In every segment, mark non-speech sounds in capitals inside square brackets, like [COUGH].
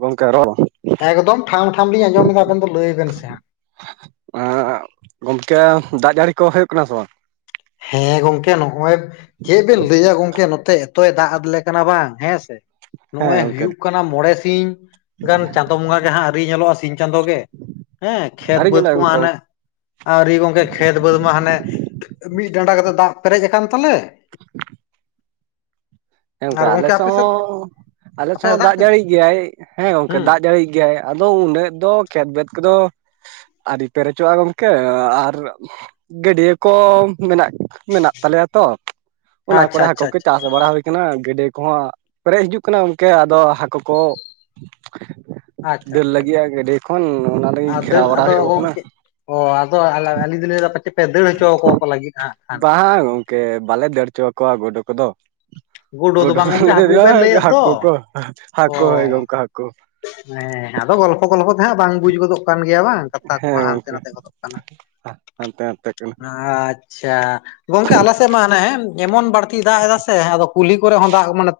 ᱜᱚᱝᱠᱮ ᱨᱚᱲ ᱮᱠᱫᱚᱢ ᱴᱷᱟᱢ ᱴᱷᱟᱢ ᱞᱤᱧ ᱟᱸᱡᱚᱢ ᱫᱟ ᱟᱵᱮᱱ ᱫᱚ ᱞᱟᱹᱭ ᱵᱮᱱ ᱥᱮ ᱦᱟᱸᱜ᱾ ᱮᱸᱜ ᱜᱚᱢᱠᱮ ᱫᱟᱜ ᱡᱟᱹᱲᱤ ᱠᱚ ᱦᱩᱭᱩᱜ ᱠᱟᱱᱟ ᱥᱮ ᱵᱟᱝ? ᱦᱮᱸ ᱜᱚᱝᱠᱮ ᱱᱚᱜᱼᱚᱭ ᱪᱮᱫ ᱵᱤᱱ ᱞᱮᱭᱟ ᱜᱚᱝᱠᱮ ᱱᱚᱛᱮ ᱮᱛᱚᱭ ᱫᱟᱜ ᱟᱞᱮ ᱠᱟᱱᱟ ᱵᱟᱝ ᱦᱮᱸᱥᱮ ᱦᱮᱸ ᱱᱚᱜᱼᱚᱭ ᱜᱚᱝᱠᱮ ᱦᱩᱭᱩᱜ ᱠᱟᱱᱟ ᱢᱚᱬᱮ ᱥᱤᱧ ᱜᱟᱱ ᱪᱟᱸᱫᱳ ᱵᱚᱸᱜᱟ ᱜᱮ ᱦᱟᱸᱜ ᱟᱹᱣᱨᱤ ᱧᱮᱞᱚᱜᱼᱟ ᱥᱤᱧ ᱪᱟᱸᱫᱳ ᱜᱮ᱾ ᱦᱮᱸ ᱠᱷᱮᱛ ᱟᱹᱣᱨᱤ ᱵᱟᱹᱫ ᱧᱮᱞᱚᱜᱼᱟ ᱠᱚᱢᱟ ᱜᱚᱝᱠᱮ ᱦᱟᱱᱮ ᱟᱹᱣᱨᱤ ᱜᱚᱝᱠᱮ ᱠᱷᱮᱛ ᱵᱟᱹᱫ ᱢᱟ ᱦᱟᱸᱱᱮ ᱢᱤᱫ ᱰᱟᱸᱰᱟ ᱠᱟᱛᱮᱜ ᱫᱟᱜ ᱯᱮᱨᱮᱡ ᱠᱟᱱ ᱛᱟᱞᱮ, ᱦᱮᱸ ᱜᱚᱝᱠᱮ ᱟᱞᱮ ᱥᱮᱫ ᱦᱚᱸ ᱟᱞᱮ ᱥᱮᱫ ᱦᱚᱸ ᱫᱟᱜ ᱡᱟᱹᱲᱤᱭᱮᱫ ᱜᱮᱭᱟᱭ ᱦᱮᱸ ᱜᱚᱝᱠᱮ ᱦᱩᱸ ᱫᱟᱜ ᱡᱟᱹᱲᱤᱭᱮᱫ ᱜᱮᱭᱟᱭ, ᱟᱫᱚ ᱩᱱᱟᱹᱜ ᱫᱚ ᱠᱷᱮᱛ ᱵᱟᱹᱫ ᱠᱚᱫᱚ ᱟᱹᱣᱨᱤ ᱯᱮᱨᱮᱪᱚᱜᱼᱟ ᱜᱚᱢᱠᱮ ᱟᱨ ᱜᱟᱹᱰᱭᱟᱹ ᱠᱚ ᱢᱮᱱᱟᱜ ᱢᱮᱱᱟᱜ ᱛᱟᱞᱮᱭᱟ ᱛᱚ ᱚᱱᱟ ᱟᱪᱪᱷᱟ ᱠᱚᱨᱮ ᱦᱟᱹᱠᱳ ᱟᱪᱪᱷᱟ ᱠᱚ ᱟᱪᱪᱷᱟ ᱪᱟᱥ ᱵᱟᱲᱟ ᱦᱩᱭ ᱠᱟᱱᱟ ᱜᱟᱹᱰᱭᱟᱹ ᱠᱚᱦᱚᱸ ᱯᱮᱨᱮᱡ ᱦᱤᱡᱩᱜ ᱠᱟᱱᱟ ᱜᱚᱝᱠᱮ ᱟᱫᱚ ᱦᱟᱹᱠᱳ ᱠᱚ ᱟᱪᱪᱷᱟ ᱫᱟᱹᱲ ᱟᱪᱪᱷᱟ ᱞᱟᱹᱜᱤᱜᱼᱟ ᱜᱟᱹᱰᱭᱟᱹ ᱠᱷᱚᱱ ᱚᱱᱟ ᱞᱟᱹᱜᱤᱫ ᱟᱫᱚ ᱜᱷᱮᱨᱟᱣ ᱵᱟᱲᱟᱭ ᱟᱫᱚ ᱦᱩᱭᱩᱜ ᱠᱟᱱᱟ᱾ ᱜᱚᱝᱠᱮ ᱚ ᱟᱫᱚ ᱟᱹᱞᱤᱧ ᱫᱚᱞᱤᱧ ᱞᱟᱹᱭ ᱫᱟ ᱯᱟᱪᱮᱫ ᱯᱮ ᱫᱟᱹᱲ ᱦᱚᱪᱚ ᱟᱠᱚ ᱞᱟᱹᱜᱤᱫ ᱦᱟᱹᱜ ᱠᱷᱟᱱ᱾ ᱦᱟᱸ ᱜᱚᱝ ᱠᱮ ᱵᱟᱞᱮ ᱫᱟᱹᱲ ᱦᱚᱪᱚ ᱠᱚᱣᱟ ᱜᱳᱰᱳ ᱠᱚᱫᱚ᱾ ᱜᱩᱰᱩ ᱫᱚ ᱜᱳᱰᱳ ᱵᱟᱝ ᱜᱚᱝᱠᱮ ᱦᱟᱹᱠᱩ ᱵᱮᱱ [UNINTELLIGIBLE] ᱞᱟᱹᱭᱮᱫ ᱦᱟᱠᱳ ᱫᱚ ᱠᱚ ᱚ ᱦᱟᱠᱳ ᱦᱳᱭ ᱜᱚᱝᱠᱮ ᱦᱟᱠᱳ᱾ ᱦᱮᱸ ᱟᱫᱚ ᱜᱚᱞᱯᱷᱚ ᱜᱚᱞᱯᱷᱚ ᱛᱮ ᱦᱟᱸᱜ ᱵᱟᱝ ᱵᱩᱡ ᱜᱚᱫᱚᱜ ᱠᱟᱱ ᱜᱮᱭᱟ ᱵᱟᱝ ᱠᱟᱛᱷᱟ ᱠᱚᱦᱚᱸ ᱦᱮᱸ ᱦᱟᱱᱛᱮ ᱜᱚᱝᱠᱮ ᱱᱟᱛᱮ ᱜᱚᱫᱚᱜ ᱠᱟᱱᱟ, ᱦᱟᱱᱛᱮ ᱱᱟᱛᱮ ᱠᱟᱱᱟ ᱟᱪ ᱪᱷᱟ ᱜᱚᱝᱠᱮ ᱟᱞ ᱥᱮᱫ ᱢᱟ ᱦᱟᱱᱮ ᱮᱢᱚᱱ ᱵᱟᱲ ᱠᱤ ᱫᱟᱜ ᱮᱫᱟ ᱥᱮ ᱟᱫᱚ ᱠᱩᱞᱦᱤ ᱠᱚᱨᱮ ᱦᱚᱸ ᱫᱟᱜ ᱢᱟᱱᱮ